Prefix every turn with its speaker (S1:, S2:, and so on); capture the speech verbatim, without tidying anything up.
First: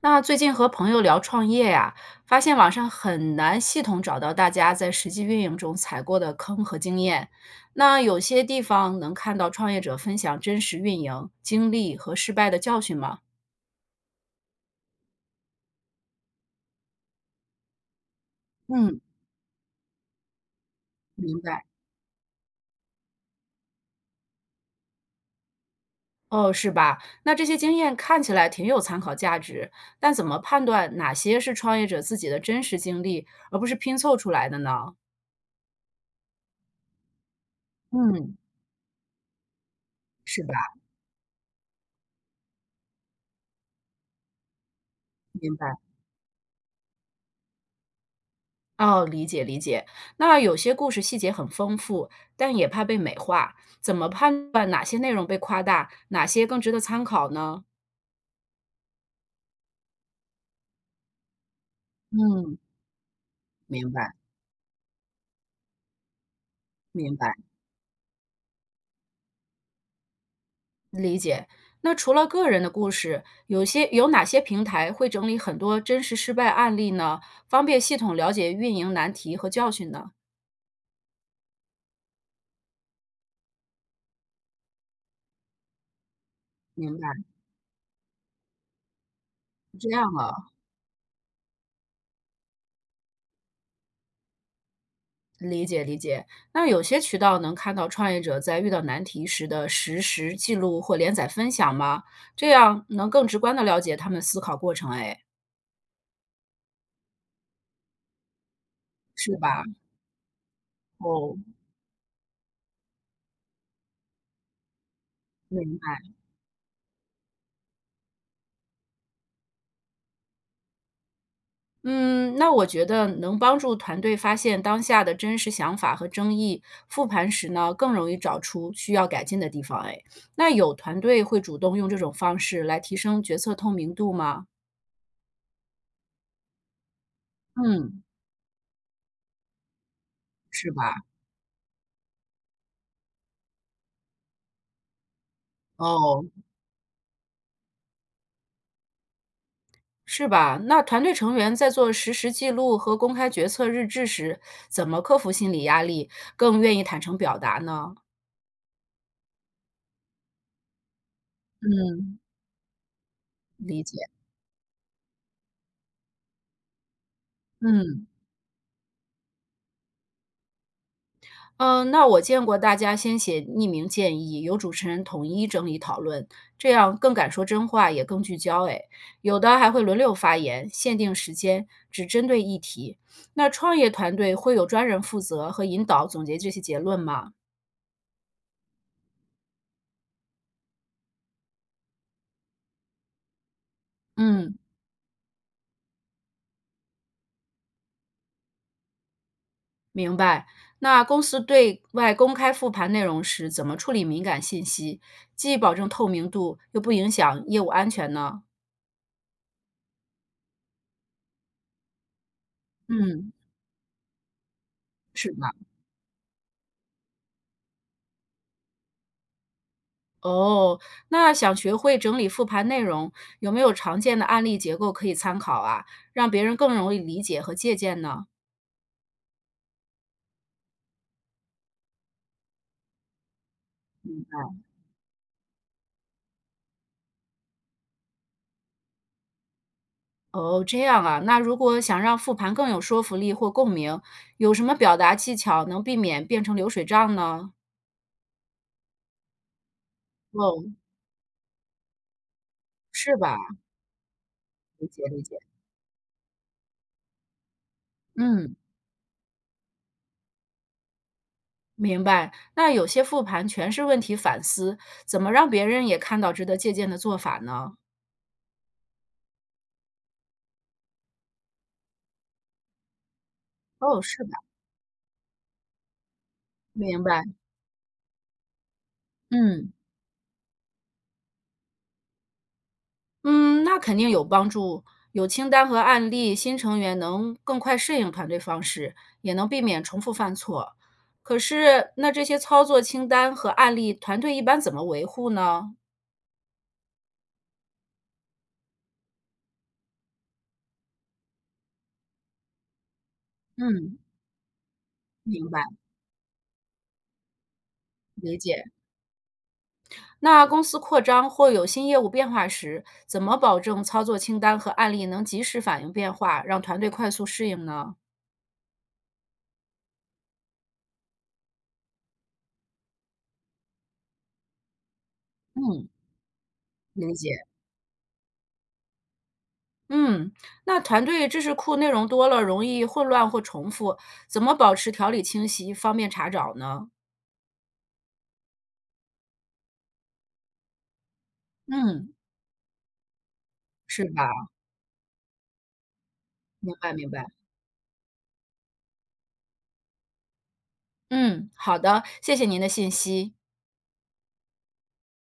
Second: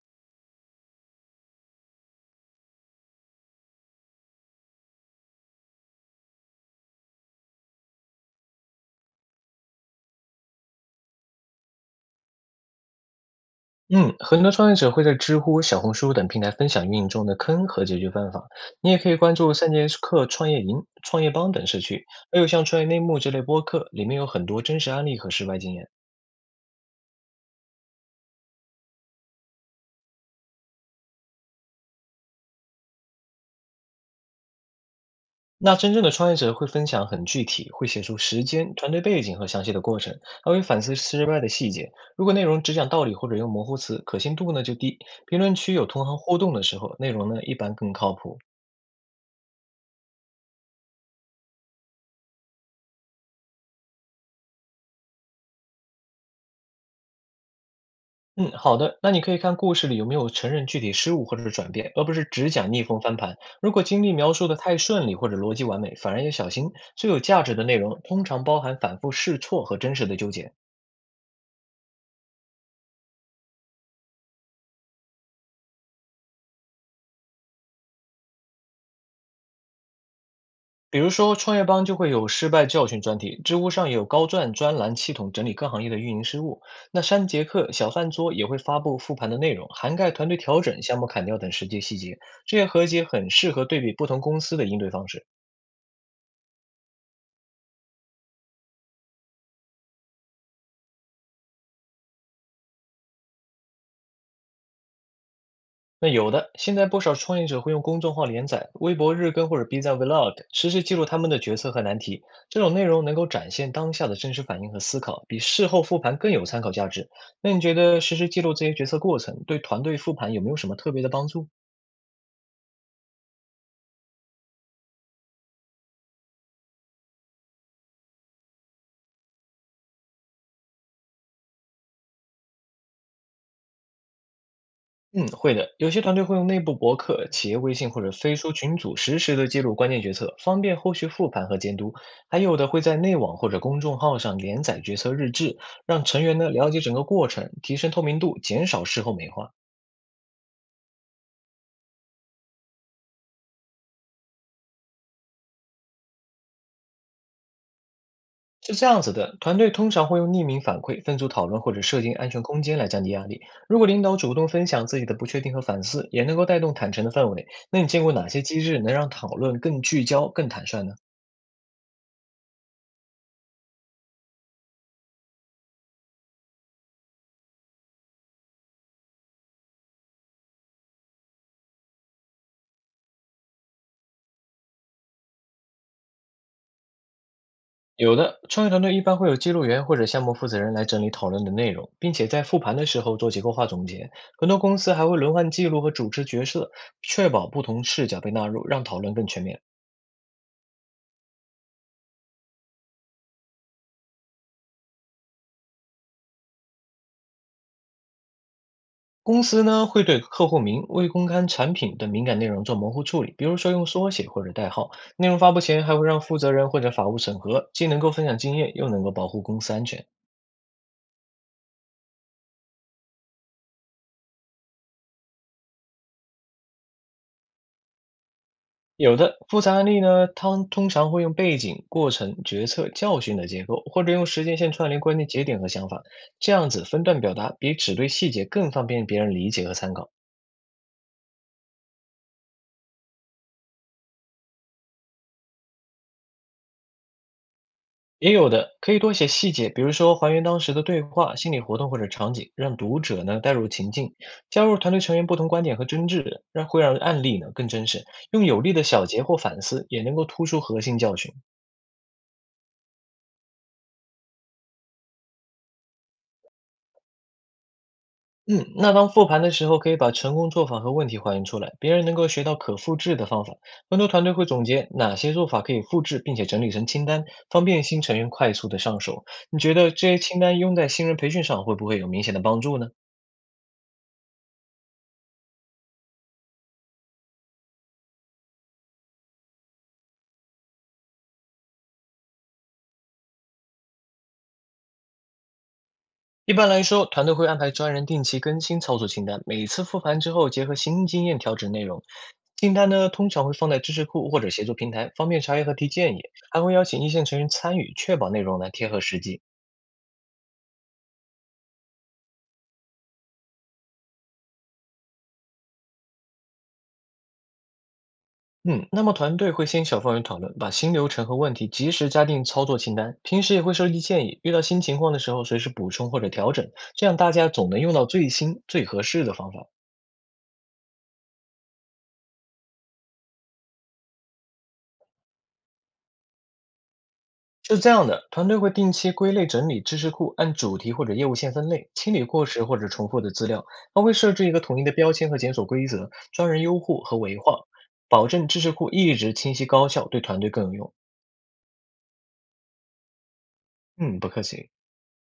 S1: 那最近和朋友聊创业呀，发现网上很难系统找到大家在实际运营中踩过的坑和经验。那有些地方能看到创业者分享真实运营经历和失败的教训吗？
S2: 嗯，很多创业者会在知乎、小红书等平台分享运营中的坑和解决办法。你也
S1: 嗯，
S2: 可以关注三节课创业营、创业
S1: 明
S2: 帮
S1: 白。
S2: 等社区，还有像创业内幕这类播客，里面有很多真实案例和失败经验。
S1: 哦，是吧？那这些经验看起来挺有参考价值，但怎么判断哪些是创业者自己的真实经历，而不是拼凑出来的呢？
S2: 那真正的创业者会分享很具体，会写出
S1: 嗯，
S2: 时间、团队背景和详细的过程，
S1: 是
S2: 还
S1: 吧？
S2: 会反思失败的细节。如果内容只讲道理或者用模糊词，可信度呢就低。评
S1: 明
S2: 论
S1: 白。
S2: 区有同行互动的时候，内容呢一般更靠谱。
S1: 哦，理解理解。那有些故事细节很丰富，但也怕被美化，怎么判断哪些内容被夸大，哪些更值得参考呢？
S2: 嗯，好的。那你可以看故事里有没有承认具体失误或者是转变，而不是只
S1: 嗯，
S2: 讲逆风翻盘。如果
S1: 明
S2: 经历
S1: 白
S2: 描述的太顺利或者逻辑完美，反而要小心。最
S1: 明
S2: 有
S1: 白，
S2: 价值的内容通常包含反复试错和真实的纠结。
S1: 理解。那除了个人的故事，有些有哪些平台会整理很多真实失败案例呢？方便系统了解运营难题和教训呢？
S2: 比如说，创业邦就会有失败教训专题，知乎上也有高赞专栏，系统整理各行业的运营失误。
S1: 明
S2: 那
S1: 白，
S2: 三节课、小饭桌也会发布复盘的内容，
S1: 是这
S2: 涵
S1: 样
S2: 盖团队
S1: 啊。
S2: 调整、项目砍掉等实际细节。这些合集很适合对比不同公司的应对方式。
S1: 理解理解，那有些渠道能看到创业者在遇到难题时的实时记录或连载分享吗？这样能更直观的了解他们思考过程，哎，
S2: 那有的，现在不少创业者会用公众号连载、微博日
S1: 是
S2: 更或
S1: 吧？
S2: 者 B 站 Vlog，实时记录他们
S1: 哦，
S2: 的决策和难题。这种内容能够展现当下的真实反应和思考，比事
S1: 明
S2: 后复
S1: 白。
S2: 盘更有参考价值。那你觉得实时记录这些决策过程，对团队复盘有没有什么特别的帮助？
S1: 嗯，那我觉得能帮助团队发现当下的真实想法和争议，复盘时呢更容易找出需要改进的地方，哎，那有团队会主动用这种方式来提升决策透明度吗？
S2: 嗯，会的。有些团队会用内部博客、企业微信或
S1: 嗯，
S2: 者飞书群组实时的记录关键决策，方
S1: 是
S2: 便后
S1: 吧？
S2: 续复盘和监督。还有的会在内网或者公众号上连载决策日志，让成
S1: 哦，
S2: 员呢了解整个过程，提升透明度，减少事后美化。
S1: 是吧？那团队成员在做实时记录和公开决策日志时，怎么克服心理压力，更愿意坦诚表达呢？
S2: 是这样子的，团队通常会用匿名反馈、分组讨论或者设定
S1: 嗯，
S2: 安全空间来降低压力。如
S1: 理
S2: 果
S1: 解。
S2: 领导主动分享自己的不确定和反思，也能够带动坦诚的氛围。那你见
S1: 嗯
S2: 过哪些机制能让讨论更聚焦、更坦率呢？
S1: 嗯、呃那我见过大家先写匿名建议，由主持人统一整理讨论，这样更敢说真话，也更聚焦。哎，有的还会轮流发言，限定时间，只针对议题。那创业团队会有专人负责和引导总结这些结论吗？
S2: 有的，创业团队一般会有记录员或者项目负责人来整理讨论的内容，并且在复盘的时候做结构化总结。很
S1: 嗯。
S2: 多公司还会轮换记录和主持角色，确保不同视角被纳入，让讨论更全面。
S1: 明白。那公司对外公开复盘内容时，怎么处理敏感信息，既保证透明度，又不影响业务安全呢？
S2: 公司呢会对客户名、未公开产品等敏感内容做模糊处
S1: 嗯，
S2: 理，比如说用缩写或者代号。内
S1: 是
S2: 容发
S1: 的。
S2: 布前还会让负责人或者法务审核，既能够分享经验，又能够保护公司安全。
S1: 哦，那想学会整理复盘内容，有没有常见的案例结构可以参考啊？让别人更容易理解和借鉴呢？
S2: 有的复杂案例呢，它通常会用背景、过程、决策、教训的结构，或者用时间线串联关键节点和想法，这样子分段表达比只对细节更方便别人理解和参考。
S1: 哦，这样啊。那如果想让复盘更有说服力或共鸣，有什么表达技巧能避免变成流水账呢？
S2: 也有的可以多写细节，比如说还原当
S1: 哦，
S2: 时的对话、心理活动或者场景，让读
S1: 是
S2: 者
S1: 吧？
S2: 呢带入情境，加入
S1: 理
S2: 团队
S1: 解
S2: 成
S1: 理
S2: 员不
S1: 解。
S2: 同观点和争执，让会让案例呢更真实。用
S1: 嗯。
S2: 有力的小结或反思，也能够突出核心教训。
S1: 明白，那有些复盘全是问题反思，怎么让别人也看到值得借鉴的做法呢？
S2: 嗯，那当复盘的时候，可以把成功做法和问题还原出来，别人能够学到可复制的方法。很
S1: 哦，
S2: 多
S1: 是
S2: 团队
S1: 吧？
S2: 会总结哪些做法可以复制，并且整理成
S1: 明
S2: 清
S1: 白，
S2: 单，方便新成员快速的上手。你
S1: 嗯
S2: 觉得这些清单用在新人培训上会不会有明显的帮助呢？
S1: 嗯，那肯定有帮助。有清单和案例，新成员能更快适应团队方式，也能避免重复犯错。可是，那这些操作清单和案例，团队一般怎么维护呢？
S2: 一般来说，团队会安排专人定期更新操作清单，每次复盘之后结合新经验调整内容。清单呢，通常会放在知
S1: 嗯，
S2: 识库或者协作平台，方便
S1: 明
S2: 查
S1: 白，
S2: 阅和提建议，还会邀请一线成员参与，确保
S1: 理
S2: 内容
S1: 解。
S2: 呢贴合实际。
S1: 那公司扩张或有新业务变化时，怎么保证操作清单和案例能及时反映变化，让团队快速适应呢？
S2: 嗯，那么团队会先小范围讨论，把新流程和问题及时加进操作清单。平时也会收集建议，遇到新情况的时候随时
S1: 嗯，
S2: 补充或者调整，这
S1: 理
S2: 样大
S1: 解。
S2: 家总能用到最新、最合适的方法。
S1: 嗯，那团队知识库内容多了，容易混乱或重复，怎么保持条理清晰，方便查找呢？
S2: 是这样的，团队会定期归类整理知识库，按主题或者业务线分类，
S1: 嗯，
S2: 清理过时或者重复的资料，还
S1: 是
S2: 会
S1: 吧？
S2: 设置一个统一的标签和检索规则，专人
S1: 明
S2: 优
S1: 白，
S2: 护
S1: 明
S2: 和
S1: 白。
S2: 维护，保证知识库一直清晰高效，对团队更有用。
S1: 嗯，好的，谢谢您的信息。
S2: 嗯，不客气。